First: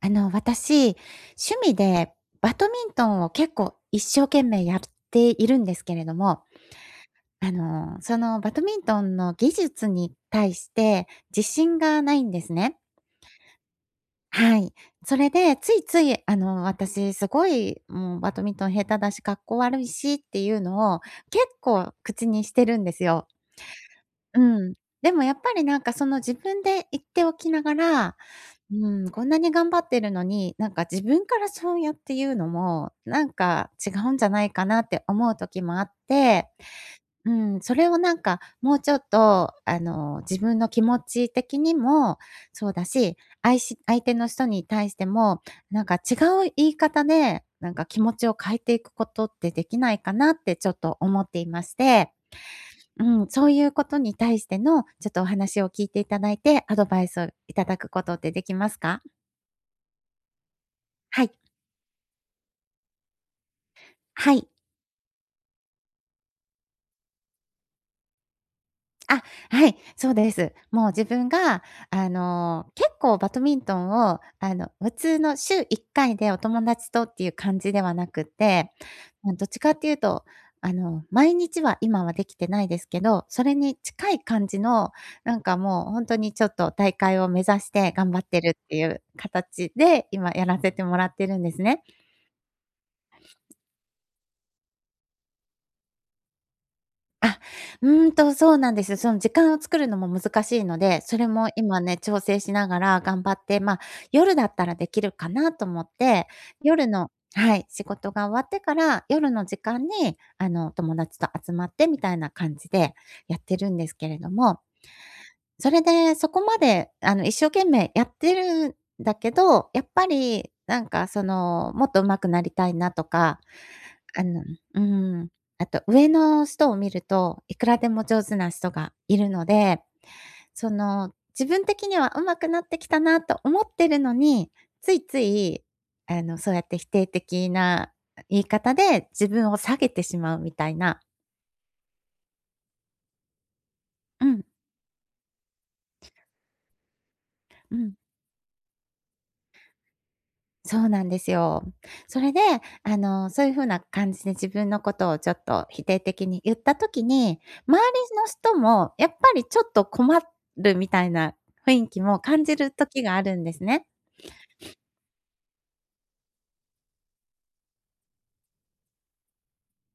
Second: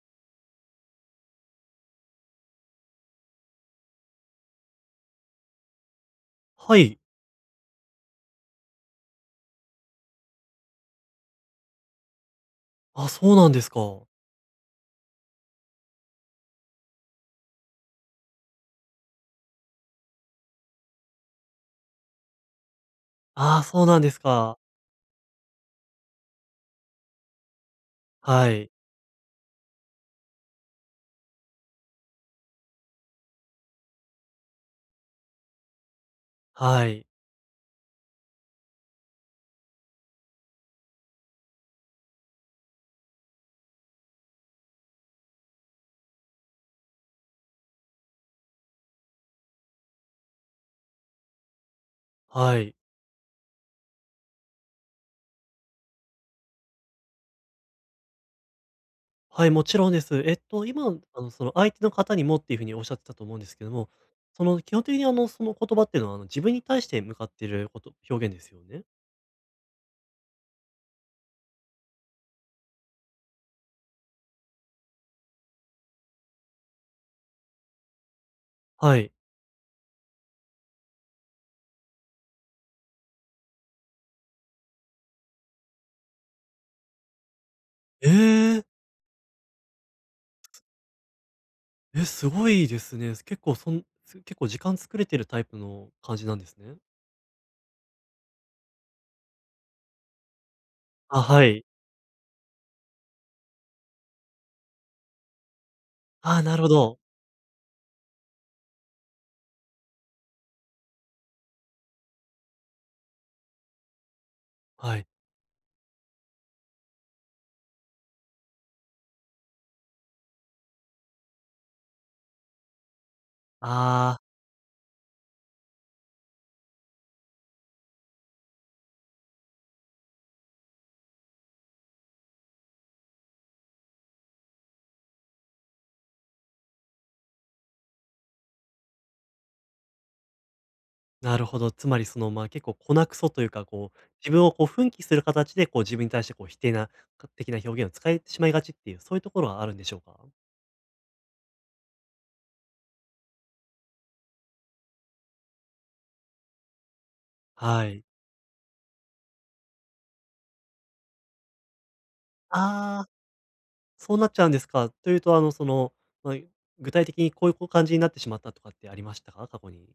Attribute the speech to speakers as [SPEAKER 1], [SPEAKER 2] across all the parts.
[SPEAKER 1] 私、趣味でバドミントンを結構一生懸命やっているんですけれども、
[SPEAKER 2] はい。
[SPEAKER 1] そのバドミントンの技術に対して自信がないんですね。
[SPEAKER 2] あ、そうなんですか。
[SPEAKER 1] はい。それで、ついつい、私、すごい、もう、バドミントン下手だし、かっこ悪いしっていうのを、結構、口にしてるんですよ。
[SPEAKER 2] ああ、そうなんです
[SPEAKER 1] う
[SPEAKER 2] か。
[SPEAKER 1] ん。でも、やっぱりなんか、その自分で言っておきながら、
[SPEAKER 2] はい。
[SPEAKER 1] うん、こんなに頑張ってるのに、なんか自分からそうやって言うのも、なんか違うんじゃないかなって思う時もあって、
[SPEAKER 2] はい。
[SPEAKER 1] うん、それをなんかもうちょっと、自分の気持ち的にもそうだし、あいし相手の人に対しても、なんか違う言い方で、なんか気持ちを変えていくことってできないかなってちょっと思っていまして、
[SPEAKER 2] はい。
[SPEAKER 1] うん、そういうことに対してのちょっとお話を聞いていただいて、アドバイスをいただくことってできますか？
[SPEAKER 2] はい、もちろんです。今、
[SPEAKER 1] はい。
[SPEAKER 2] 相手の方にもっていう風におっしゃってたと思うんですけども、
[SPEAKER 1] は
[SPEAKER 2] そ
[SPEAKER 1] い。
[SPEAKER 2] の、基本的に、その言葉っていうのは、自分に対して向かっていること表現ですよね？
[SPEAKER 1] あ、はい、そうです。もう自分が、結構バドミントンを、普通の週1回でお友達とっていう感じではなくて、
[SPEAKER 2] はい。
[SPEAKER 1] ま、どっちかっていうと、毎日は今はできてないですけど、それに近い感じの、なんかもうほんとにちょっと大会を目指して
[SPEAKER 2] え
[SPEAKER 1] 頑張ってる
[SPEAKER 2] え、
[SPEAKER 1] っていう形で、今やらせてもらってるんですね。
[SPEAKER 2] え、すごいですね。結構、そんす結構時間作れてるタイプの感じなんですね。
[SPEAKER 1] そうなんです。その時間を作るのも難しいので、そ
[SPEAKER 2] あ、
[SPEAKER 1] れ
[SPEAKER 2] は
[SPEAKER 1] も
[SPEAKER 2] い。
[SPEAKER 1] 今ね、調整しながら頑張って、まあ、夜だったらできるかなと思って、
[SPEAKER 2] ああ、なるほ
[SPEAKER 1] 夜
[SPEAKER 2] ど。
[SPEAKER 1] の、はい、仕事が終わってから、夜の時間に、友達と集まってみたいな感じでやってるんですけれども、
[SPEAKER 2] はい。
[SPEAKER 1] それで、そこまで、一生懸命やってるんだけど、やっぱり、なんか、その、もっと上手くなりたいなとか、
[SPEAKER 2] ああ。
[SPEAKER 1] あのうん、あと上の人を見ると、いくらでも上手な人がいるので、その、自分的には上手くなってきたなと思ってるのに、ついつい、そうやって否定的な言い方で自分を下げてしまうみたいな。
[SPEAKER 2] なるほど。つまりその、ま、あ結構粉くそというか、こう、
[SPEAKER 1] う
[SPEAKER 2] 自分
[SPEAKER 1] ん、
[SPEAKER 2] をこう奮起する形で、こう自分に対してこう否定なか的な
[SPEAKER 1] う
[SPEAKER 2] 表現を
[SPEAKER 1] ん。
[SPEAKER 2] 使えてしまいがちっていう、そういうところはあるんでしょうか？
[SPEAKER 1] そうなんですよ。それで、そういう風な感じで自分のことをちょっと否定的に言った時に、
[SPEAKER 2] は
[SPEAKER 1] 周
[SPEAKER 2] い。
[SPEAKER 1] りの人もやっぱりちょっと困るみたいな雰囲気も感じる
[SPEAKER 2] あ
[SPEAKER 1] 時
[SPEAKER 2] あ、
[SPEAKER 1] があるんですね。
[SPEAKER 2] そうなっちゃうんですか。というと、まあ、具体的にこういう感じになってしまったとかってありましたか？過去に。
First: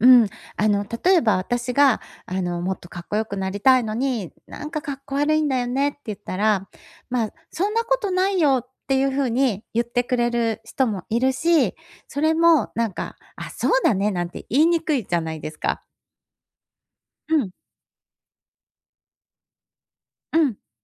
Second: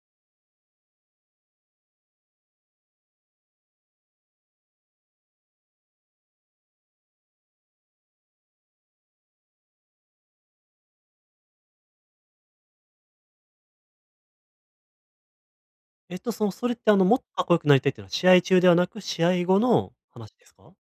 [SPEAKER 1] うん。例えば私が、もっとかっこよくなりたいのに、なんかかっこ悪いんだよねって言ったら、まあ、そんなことないよっていう風に言ってくれる人もいるし、それもなんか、あ、そうだねなんて言いにくいじゃないですか。
[SPEAKER 2] それってもっと
[SPEAKER 1] う
[SPEAKER 2] かっ
[SPEAKER 1] ん。
[SPEAKER 2] こよくなりたいっていうのは、試合中ではなく、試合後の話
[SPEAKER 1] う
[SPEAKER 2] です
[SPEAKER 1] ん。
[SPEAKER 2] か？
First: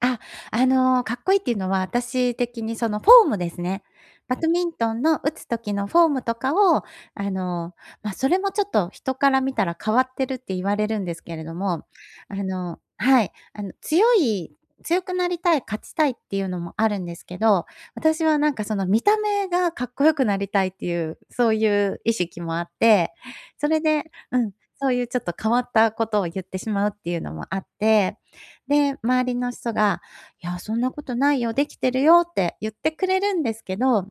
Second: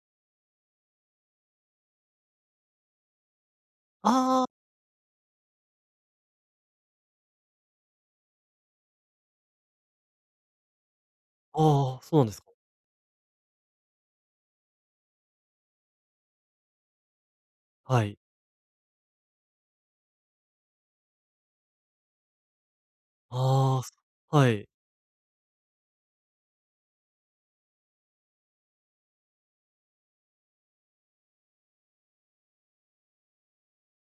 [SPEAKER 1] あ、かっこいいっていうのは、私的にそのフォームですね。バ
[SPEAKER 2] ああ
[SPEAKER 1] ド
[SPEAKER 2] ー、
[SPEAKER 1] ミントンの打つ時のフォームとかを、あの、まあ、それもちょっと人から見たら変わってるって言われるんですけれども、
[SPEAKER 2] ああ、そうなんで
[SPEAKER 1] あ
[SPEAKER 2] すか。
[SPEAKER 1] のーはい、強くなりたい、勝ちたいっていうのもあるんですけど、
[SPEAKER 2] はい。
[SPEAKER 1] 私はなんかその見た目がかっこよくなりたいっていう、そういう意識もあって、それ
[SPEAKER 2] あ
[SPEAKER 1] で、
[SPEAKER 2] あ、
[SPEAKER 1] う
[SPEAKER 2] は
[SPEAKER 1] ん、
[SPEAKER 2] い。
[SPEAKER 1] そういうちょっと変わったことを言ってしまうっていうのもあって、で、周りの人が、いや、そんなことないよ、できてるよって言ってくれるんですけど、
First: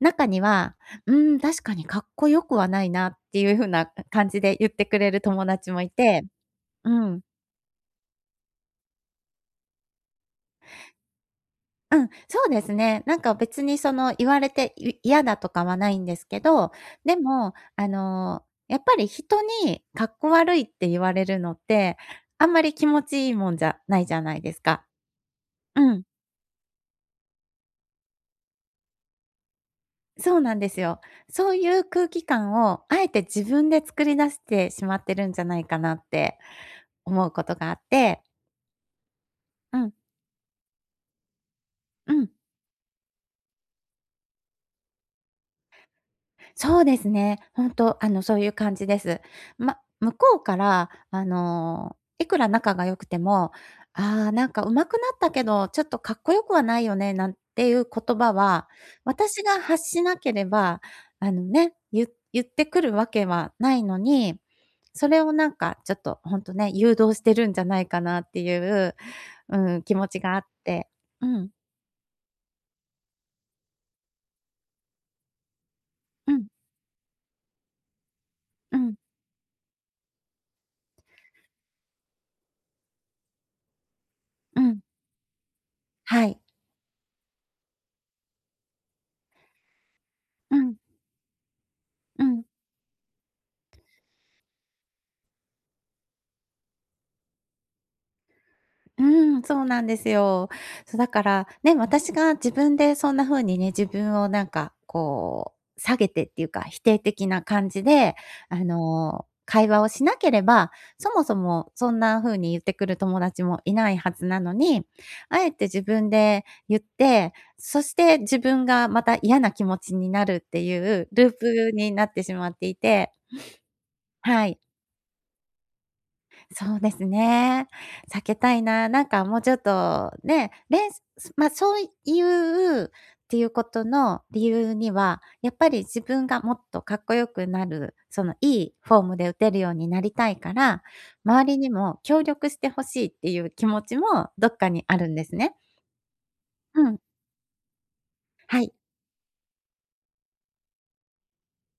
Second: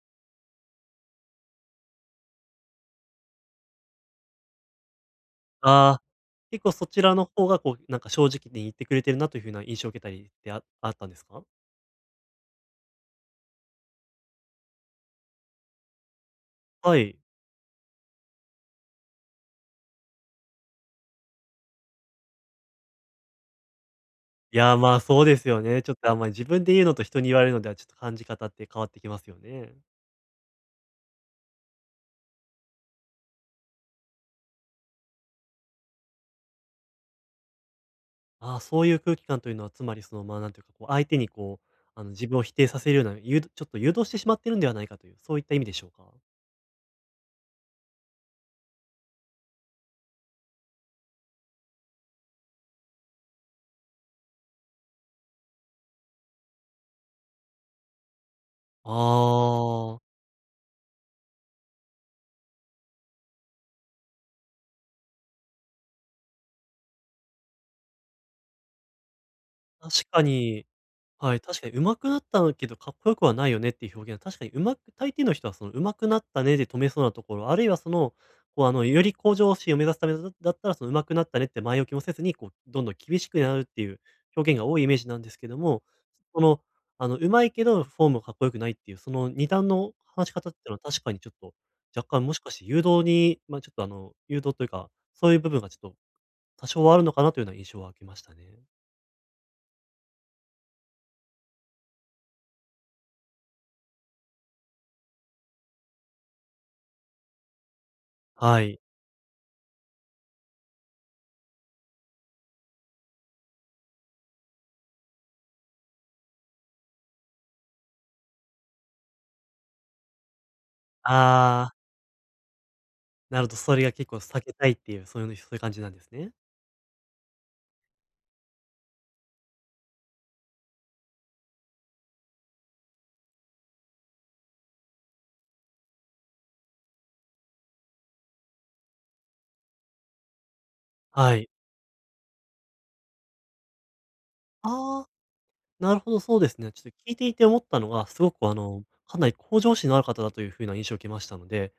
[SPEAKER 1] 中には、うん、確かにかっこよくはないなっていう風な感じで言ってくれる友達もい
[SPEAKER 2] ああ。
[SPEAKER 1] て、
[SPEAKER 2] 結構そ
[SPEAKER 1] う
[SPEAKER 2] ちら
[SPEAKER 1] ん。
[SPEAKER 2] の方が、こう、なんか正直に言ってくれてるなという風な印象を受けたりってあったんですか？
[SPEAKER 1] うん、そうですね。なんか別にその言われて嫌だとかはないんですけど、
[SPEAKER 2] は
[SPEAKER 1] で
[SPEAKER 2] い。
[SPEAKER 1] も、やっぱり人にかっこ悪いって言われるのって、あんまり気持ちいいもんじゃないじゃないで
[SPEAKER 2] い
[SPEAKER 1] す
[SPEAKER 2] や、
[SPEAKER 1] か。
[SPEAKER 2] まあ、そうですよね。ち
[SPEAKER 1] う
[SPEAKER 2] ょっ
[SPEAKER 1] ん。
[SPEAKER 2] と、あんまり自分で言うのと人に言われるのでは、ちょっと感じ方って変わってきますよね。
[SPEAKER 1] そうなんですよ。そういう空気感をあえて自分で作り出してしまってるんじゃないかなって思うことがあって。
[SPEAKER 2] ああ、そういう空気感というのは、
[SPEAKER 1] う
[SPEAKER 2] つ
[SPEAKER 1] ん、
[SPEAKER 2] まり、その、まあ、なんていうか、こう、相手に、こう、
[SPEAKER 1] う
[SPEAKER 2] 自
[SPEAKER 1] ん。
[SPEAKER 2] 分を否定させるような、誘導してしまってるんではないかという、そういった意味でしょうか？
[SPEAKER 1] そうですね。本当、そういう感じです。ま、向こうから、いくら仲が良くても、「ああ、なんか上手くなったけど、ちょっとかっこよくはないよね」なんていう言葉は、私が発
[SPEAKER 2] ああ、
[SPEAKER 1] しなければ、言ってくるわけはないのに、それをなんかちょっとほんとね、誘導してるんじゃないかなっていう、うん、気
[SPEAKER 2] 確
[SPEAKER 1] 持ち
[SPEAKER 2] か
[SPEAKER 1] があっ
[SPEAKER 2] に。
[SPEAKER 1] て。う
[SPEAKER 2] はい、
[SPEAKER 1] ん、
[SPEAKER 2] 確かに上手くなったけどかっこよくはないよねっていう表現は確かに上手く大抵の人はその上手くなっ
[SPEAKER 1] う
[SPEAKER 2] た
[SPEAKER 1] ん、
[SPEAKER 2] ねで止めそうなところ、あるいはその、
[SPEAKER 1] うん、
[SPEAKER 2] より向上心を目指すためだったらその上手くなったねって前置きもせずに、こうどんどん厳しくなるっていう表現
[SPEAKER 1] う
[SPEAKER 2] が多
[SPEAKER 1] ん。
[SPEAKER 2] いイメージなんですけども、
[SPEAKER 1] は
[SPEAKER 2] こ
[SPEAKER 1] い。
[SPEAKER 2] の、上手いけどフォームがかっこよくないっていう、その二段の話し方っ
[SPEAKER 1] う
[SPEAKER 2] ていうの
[SPEAKER 1] ん、
[SPEAKER 2] は確かにちょっと若
[SPEAKER 1] う
[SPEAKER 2] 干もし
[SPEAKER 1] ん。
[SPEAKER 2] かして誘導に、ま、ちょっと誘導というか、そういう部分がちょっと多少はあるのかなというような印象は受けましたね。
[SPEAKER 1] うん、そうなんですよ。そうだから、ね、私が自分でそんな風にね、自分をなんかこう、下げてっていうか、否定的な感じで、
[SPEAKER 2] はい。
[SPEAKER 1] 会話をしなければ、そもそもそんな風に言ってくる友達もいないはずなのに、あえて自分で言って、そして自分がまた嫌な気持ちになるっていうルー
[SPEAKER 2] あ
[SPEAKER 1] プ
[SPEAKER 2] あ。
[SPEAKER 1] になってしまっていて、
[SPEAKER 2] なるほど、それが結構避
[SPEAKER 1] は
[SPEAKER 2] け
[SPEAKER 1] い。
[SPEAKER 2] たいっていう、そういうのそういう感じなんですね。
[SPEAKER 1] そうですね。避けたいな。なんかもうちょっとね、まあ、そういうっていうことの理由には、やっぱり自分がもっとかっこよくなる、そのいいフォームで打てるようになりたいから、
[SPEAKER 2] はい。
[SPEAKER 1] 周りにも協力してほしいっていう気持ちもどっかにあ
[SPEAKER 2] ああ、
[SPEAKER 1] るんですね。
[SPEAKER 2] なるほど、そうですね。ち
[SPEAKER 1] う
[SPEAKER 2] ょっと
[SPEAKER 1] ん。
[SPEAKER 2] 聞いていて思ったのが、すごく
[SPEAKER 1] はい。
[SPEAKER 2] かなり向上心のある方だという風な印象を受けましたので、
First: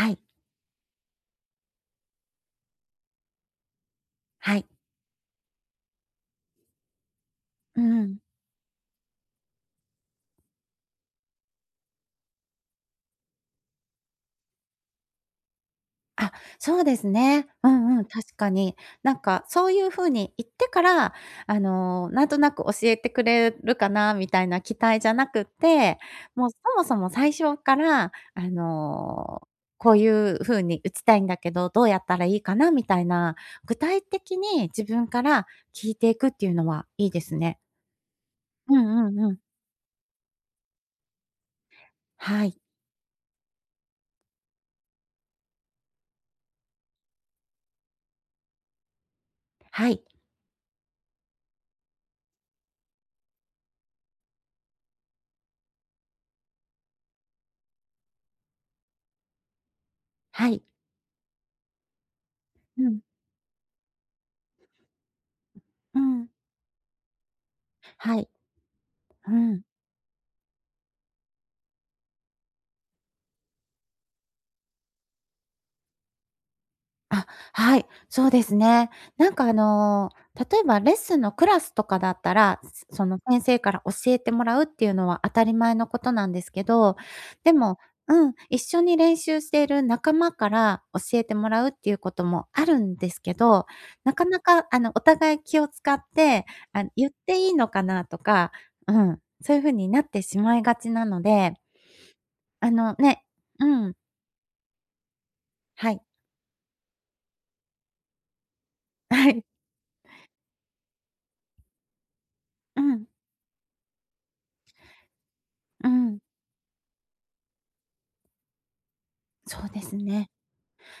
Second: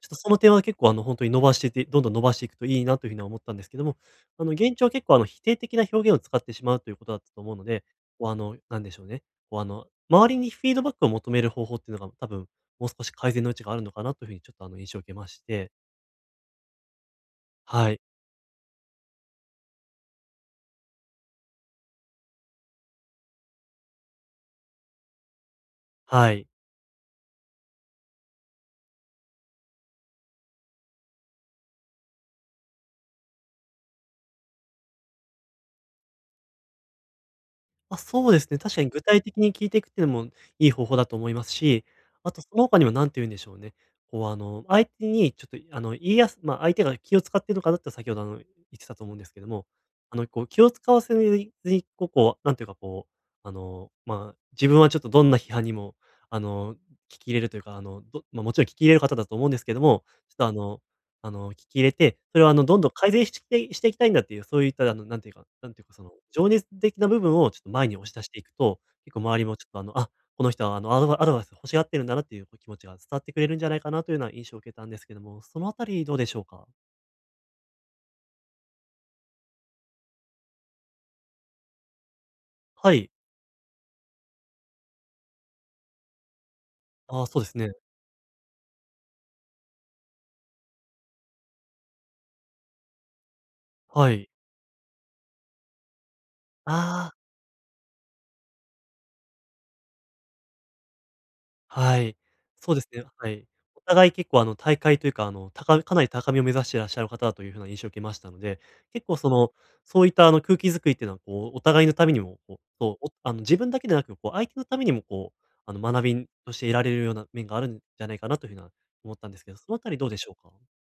[SPEAKER 2] ちょっと
[SPEAKER 1] い。
[SPEAKER 2] その点は結構本当に伸ばしていってどんどん伸ばしていくといいなという風には思ったんですけども、
[SPEAKER 1] はい。
[SPEAKER 2] 現状は結構否定的な表現を使ってしまうということだったと思うの
[SPEAKER 1] う
[SPEAKER 2] で、
[SPEAKER 1] ん。
[SPEAKER 2] こうあの、なんでしょうね、こうあの、周りにフィードバックを求める方法っていうのが多分、もう少し改善の余地があるのかなという風にちょっと印象を受けまして。
[SPEAKER 1] あ、そうですね。う
[SPEAKER 2] は
[SPEAKER 1] ん
[SPEAKER 2] い。
[SPEAKER 1] うん、確かに。なんかそういう風に言ってから、なんとなく教えてくれるかなみたいな期待じゃなくって、
[SPEAKER 2] はい。
[SPEAKER 1] もうそもそも最初から、こういう風に打ちたいんだけど、どうやったらいいかなみたいな、具体的に自分から聞いていくっていうのはいいですね。
[SPEAKER 2] あ、そうですね。確
[SPEAKER 1] う
[SPEAKER 2] かに具
[SPEAKER 1] んうん
[SPEAKER 2] 体
[SPEAKER 1] う
[SPEAKER 2] 的
[SPEAKER 1] ん。
[SPEAKER 2] に聞いていくっていうのもいい方法だと思いますし、あと
[SPEAKER 1] は
[SPEAKER 2] そ
[SPEAKER 1] い、
[SPEAKER 2] の他にも何て言うんでしょうね。こう、相手にちょっと、あの、言いやすまあ、相手が気を使っているのかなって先ほど、言ってたと思うんですけども、
[SPEAKER 1] はい、
[SPEAKER 2] こう、気を使わせずに、なんていうか、こう、まあ、自分はちょっとどんな批判にも、聞き入れるというか、まあ、もちろん聞き入れる方だと思うんですけども、ちょっと、
[SPEAKER 1] はい。
[SPEAKER 2] 聞き入れて、それをどんど
[SPEAKER 1] う
[SPEAKER 2] ん
[SPEAKER 1] ん、
[SPEAKER 2] 改善していきたいんだっていう、そういったあの、なんていうかなんていうか、
[SPEAKER 1] う
[SPEAKER 2] その、
[SPEAKER 1] ん、
[SPEAKER 2] 情熱的な部分をちょっと前に押し
[SPEAKER 1] は
[SPEAKER 2] 出し
[SPEAKER 1] い、
[SPEAKER 2] ていくと、結構
[SPEAKER 1] う
[SPEAKER 2] 周りも
[SPEAKER 1] ん。
[SPEAKER 2] ちょっとあ、この人はアドバイス欲しがってるんだなっていうこう気持ちが伝わってくれるんじゃないかなというような印象を受けたんですけども、そのあたりどうでしょうか？
[SPEAKER 1] あ、はい、そうですね。なんか、例えばレッスンのクラスとかだったら、
[SPEAKER 2] は
[SPEAKER 1] そ
[SPEAKER 2] い。
[SPEAKER 1] の先生から教えてもらうっていうのは当たり前のことなんですけど、
[SPEAKER 2] ああ、そうで
[SPEAKER 1] で
[SPEAKER 2] すね。
[SPEAKER 1] も、うん、一緒に練習している仲間から教えてもらうっていうこともあるんですけど、
[SPEAKER 2] は
[SPEAKER 1] なか
[SPEAKER 2] い。
[SPEAKER 1] なか、お互い気を使って、あ、言
[SPEAKER 2] あ
[SPEAKER 1] っ
[SPEAKER 2] あ。
[SPEAKER 1] ていいのかなとか、うん、そういう風になってしまいがちなので、
[SPEAKER 2] はい。
[SPEAKER 1] あ
[SPEAKER 2] そうです
[SPEAKER 1] の
[SPEAKER 2] ね、
[SPEAKER 1] ね
[SPEAKER 2] はい。お
[SPEAKER 1] うん、
[SPEAKER 2] 互い結構あの大会というか、
[SPEAKER 1] は
[SPEAKER 2] かな
[SPEAKER 1] い、
[SPEAKER 2] り高みを目指していらっしゃる方だという風な印象を受けましたので、結構そ
[SPEAKER 1] はい、
[SPEAKER 2] の、そういった空気づくりっていうのは、こうお互いのためにも、
[SPEAKER 1] うん、
[SPEAKER 2] あの自分だけでなく、こう相手のためにもこう、あの
[SPEAKER 1] う
[SPEAKER 2] 学
[SPEAKER 1] ん、
[SPEAKER 2] びとして得られるような面があるんじゃないかなという風な思ったんですけど、そ
[SPEAKER 1] そう
[SPEAKER 2] のあ
[SPEAKER 1] で
[SPEAKER 2] た
[SPEAKER 1] す
[SPEAKER 2] りどうでし
[SPEAKER 1] ね。
[SPEAKER 2] ょうか？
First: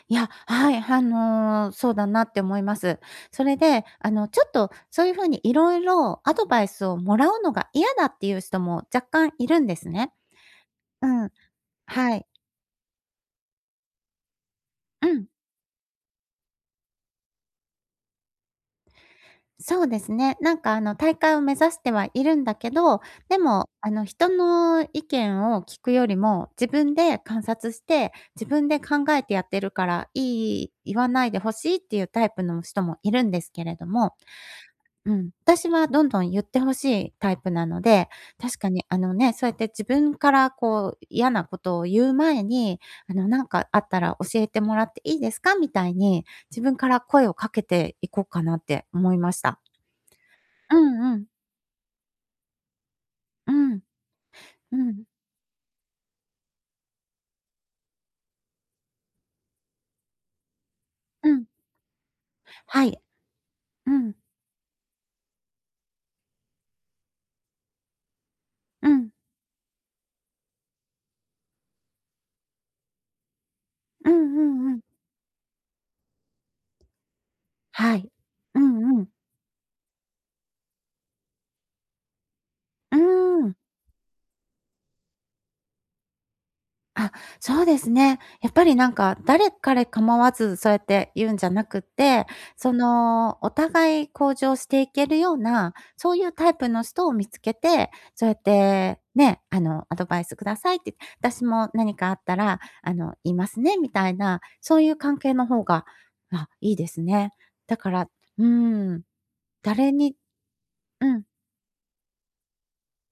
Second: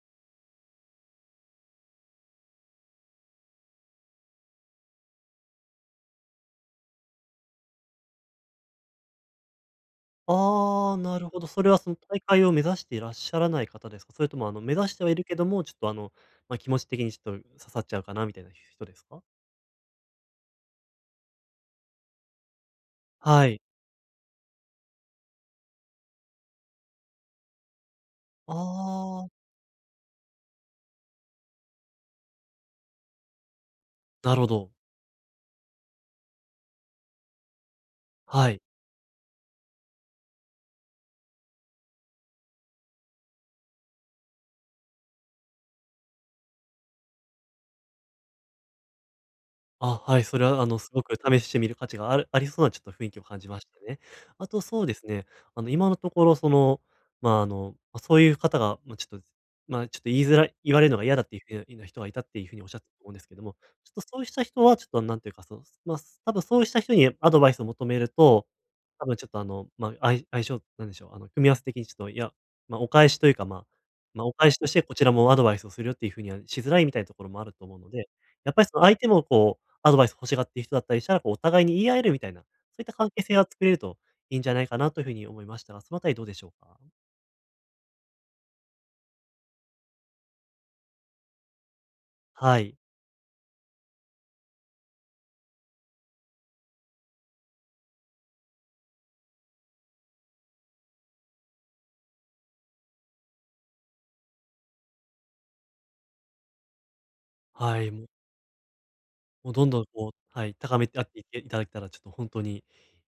[SPEAKER 1] いや、はい、そうだなって思います。それで、ちょっとそういう風にいろいろアドバイスをもらうのが嫌だっていう人も若干いるんですね。
[SPEAKER 2] ああ、
[SPEAKER 1] う
[SPEAKER 2] なる
[SPEAKER 1] ん、
[SPEAKER 2] ほど。それはその
[SPEAKER 1] は
[SPEAKER 2] 大
[SPEAKER 1] い。
[SPEAKER 2] 会を目指していらっしゃらない方ですか？それとも目指して
[SPEAKER 1] う
[SPEAKER 2] はいる
[SPEAKER 1] ん、
[SPEAKER 2] けども、ちょっとまあ、気持ち的にちょっと刺さっちゃうかなみたいな人ですか？
[SPEAKER 1] そうですね。なんか、大会を目指してはいるんだけど、で
[SPEAKER 2] はい。
[SPEAKER 1] も、人の意見を聞くよりも、自分で観察して、自
[SPEAKER 2] あ
[SPEAKER 1] 分で考えて
[SPEAKER 2] あ。
[SPEAKER 1] やってるから、言わないでほしいっていうタイプの人もいるんですけれども、
[SPEAKER 2] なるほど。
[SPEAKER 1] うん、私はどんどん言ってほしいタイプなので、
[SPEAKER 2] は
[SPEAKER 1] 確
[SPEAKER 2] い。
[SPEAKER 1] かに、そうやって自分からこう嫌なことを言う前に、なんかあったら教えてもらっていいですか？みたいに、自分から声をかけていこうかなって思いました。
[SPEAKER 2] あ、はい、それは
[SPEAKER 1] う
[SPEAKER 2] すごく
[SPEAKER 1] んうん。
[SPEAKER 2] 試してみる価値があるありそうなちょっと雰囲気を感じ
[SPEAKER 1] う
[SPEAKER 2] ました
[SPEAKER 1] ん。
[SPEAKER 2] ね。あと
[SPEAKER 1] う
[SPEAKER 2] そうです
[SPEAKER 1] ん。
[SPEAKER 2] ね、今のところその、そういう方が、まあ、ちょっと、まあ、ちょっと言いづらい言われるのが嫌だっ
[SPEAKER 1] う
[SPEAKER 2] てい
[SPEAKER 1] ん。
[SPEAKER 2] うふうな人がいたっていうふうにおっしゃっ
[SPEAKER 1] は
[SPEAKER 2] てた
[SPEAKER 1] い。
[SPEAKER 2] と思うんですけども、ち
[SPEAKER 1] う
[SPEAKER 2] ょっと
[SPEAKER 1] ん。
[SPEAKER 2] そうした人はちょっとなんていうか、そうまあ、多分そうした人にアドバイスを求めると、
[SPEAKER 1] う
[SPEAKER 2] 多
[SPEAKER 1] ん。
[SPEAKER 2] 分ちょっと相性なんでしょう、組み合わせ的にちょっと、いや、まあ、お返しというか、まあ
[SPEAKER 1] うん
[SPEAKER 2] まあ、お
[SPEAKER 1] う
[SPEAKER 2] 返しとし
[SPEAKER 1] んう
[SPEAKER 2] て
[SPEAKER 1] ん。
[SPEAKER 2] こちらもアドバイスをするよっていうふうにはしづらいみたいなところもあると思うの
[SPEAKER 1] は
[SPEAKER 2] で、
[SPEAKER 1] い。
[SPEAKER 2] やっ
[SPEAKER 1] う
[SPEAKER 2] ぱりその相
[SPEAKER 1] んう
[SPEAKER 2] 手
[SPEAKER 1] ん。
[SPEAKER 2] もこうアドバイス欲しがっている人だったりしたら、こうお互いに言い合えるみたいな、そういった
[SPEAKER 1] うー
[SPEAKER 2] 関係性が
[SPEAKER 1] ん。
[SPEAKER 2] 作れるといいんじゃないかなというふうに思いましたが、そのあたりどうでしょうか？
[SPEAKER 1] あ、そうですね。やっぱりなんか、誰彼構わずそうやって言うんじゃなくて、
[SPEAKER 2] は
[SPEAKER 1] そ
[SPEAKER 2] い。
[SPEAKER 1] の、お互い向上していけるような、そういうタイプの人を見つけて、そうやって、ね、アドバイスくださいって、私も何かあったら、言いますねみたいな、そういう関係の方が、まあ、いいですね。だ
[SPEAKER 2] はい、
[SPEAKER 1] か
[SPEAKER 2] もう
[SPEAKER 1] ら、うーん、
[SPEAKER 2] もうどんどん
[SPEAKER 1] 誰
[SPEAKER 2] こう
[SPEAKER 1] に、
[SPEAKER 2] はい、高めてあっ
[SPEAKER 1] う
[SPEAKER 2] て
[SPEAKER 1] ん、
[SPEAKER 2] いけいただけたら、ちょっと本当に、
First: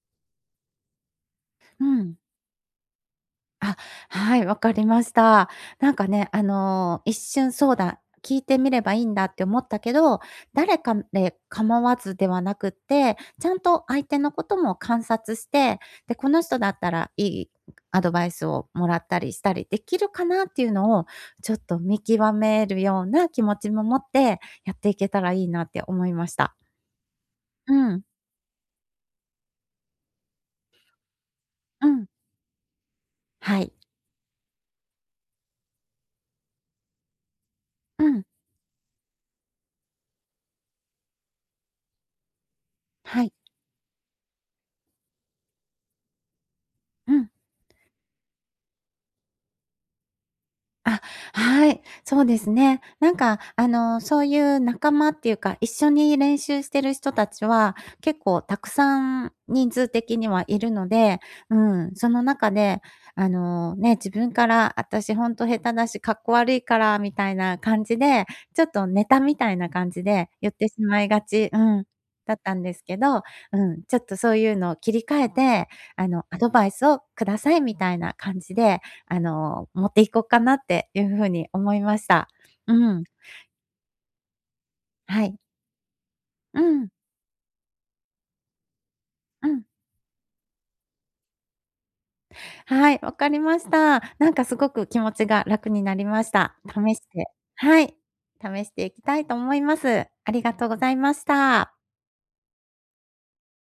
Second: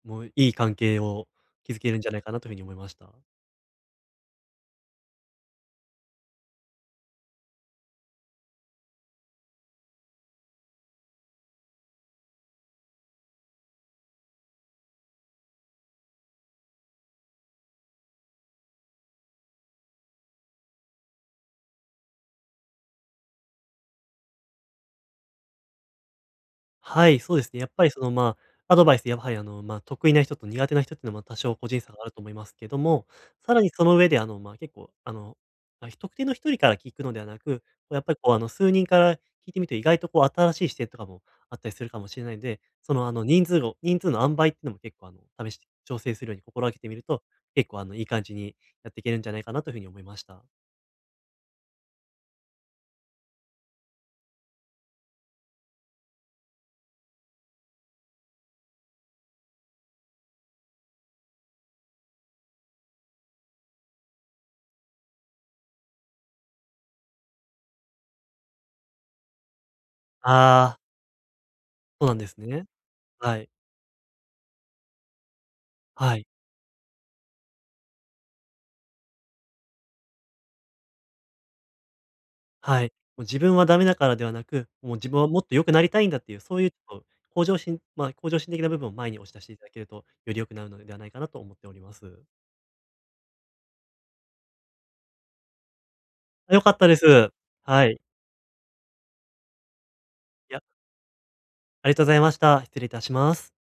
[SPEAKER 2] もういい関係を築
[SPEAKER 1] う
[SPEAKER 2] けるんじゃ
[SPEAKER 1] ん。
[SPEAKER 2] ないかなというふうに思いました。
[SPEAKER 1] あ、はい、わかりました。なんかね、一瞬そうだ、聞いてみればいいんだって思ったけど、誰かで構わずではなくって、ちゃんと相手のことも観察して、で、この人だったらいいアドバイスをもらったりしたりできるかなっていうのを、ちょっと見極めるような気持ちも持って、やっていけたらいいなって思いました。
[SPEAKER 2] はい、そうですね。やっ
[SPEAKER 1] う
[SPEAKER 2] ぱりそ
[SPEAKER 1] ん、
[SPEAKER 2] の、まあ、アドバイス、やはりまあ、得意な人と苦手な人っていうのは、ま、多少個人
[SPEAKER 1] う
[SPEAKER 2] 差があ
[SPEAKER 1] ん、
[SPEAKER 2] ると思いますけども、さ
[SPEAKER 1] は
[SPEAKER 2] らに
[SPEAKER 1] い、
[SPEAKER 2] その上でまあ、結構まあ、特定の一人から聞くのではなく、こうやっ
[SPEAKER 1] う
[SPEAKER 2] ぱり
[SPEAKER 1] ん、
[SPEAKER 2] こう、数人から聞いてみると意外とこう新しい視点とかもあったりするかもしれないんで、その、
[SPEAKER 1] はい、
[SPEAKER 2] 人数の塩梅っていうのも結構試して調整するように心がけてみる
[SPEAKER 1] う
[SPEAKER 2] と、
[SPEAKER 1] ん。
[SPEAKER 2] 結構いい感じにやっていけるんじゃないかなというふうに思いました。
[SPEAKER 1] あ、はい。そうですね。なんか、そういう仲間っていうか、一緒に練習してる人たちは、結構たくさん人数的にはいるので、うん、その中で、ね、自分から、私ほんと下手だし、かっこ悪いから、みたいな感じで、ちょっとネタみたいな感じで言って
[SPEAKER 2] ああ、
[SPEAKER 1] しまいがち、うん、
[SPEAKER 2] そうなんで
[SPEAKER 1] だ
[SPEAKER 2] す
[SPEAKER 1] ったん
[SPEAKER 2] ね。
[SPEAKER 1] ですけど、
[SPEAKER 2] はい。
[SPEAKER 1] うん、ちょっとそういうのを切り替えて、
[SPEAKER 2] はい。
[SPEAKER 1] アドバイスをくださいみたいな感じで、持っていこうかなっていう風に思いました。う
[SPEAKER 2] はい。
[SPEAKER 1] ん、
[SPEAKER 2] もう自分はダメだからではなく、もう自分
[SPEAKER 1] は
[SPEAKER 2] は
[SPEAKER 1] い。
[SPEAKER 2] もっと良くなりたいんだっていう、そ
[SPEAKER 1] う
[SPEAKER 2] ういうち
[SPEAKER 1] ん、
[SPEAKER 2] ょっと向上心的な部分を前に押し出し
[SPEAKER 1] う
[SPEAKER 2] てい
[SPEAKER 1] ん。
[SPEAKER 2] ただけると、より良くなるのではないかなと思っております。
[SPEAKER 1] はい、わかりました。なんかすごく気持ちが楽になりまし
[SPEAKER 2] あ、
[SPEAKER 1] た。
[SPEAKER 2] 良かった
[SPEAKER 1] 試
[SPEAKER 2] で
[SPEAKER 1] し
[SPEAKER 2] す。
[SPEAKER 1] ては
[SPEAKER 2] は
[SPEAKER 1] い、
[SPEAKER 2] い。
[SPEAKER 1] 試していきたいと思います。あり
[SPEAKER 2] い
[SPEAKER 1] が
[SPEAKER 2] や、
[SPEAKER 1] とうございました。
[SPEAKER 2] ありがとうございました。失礼いたします。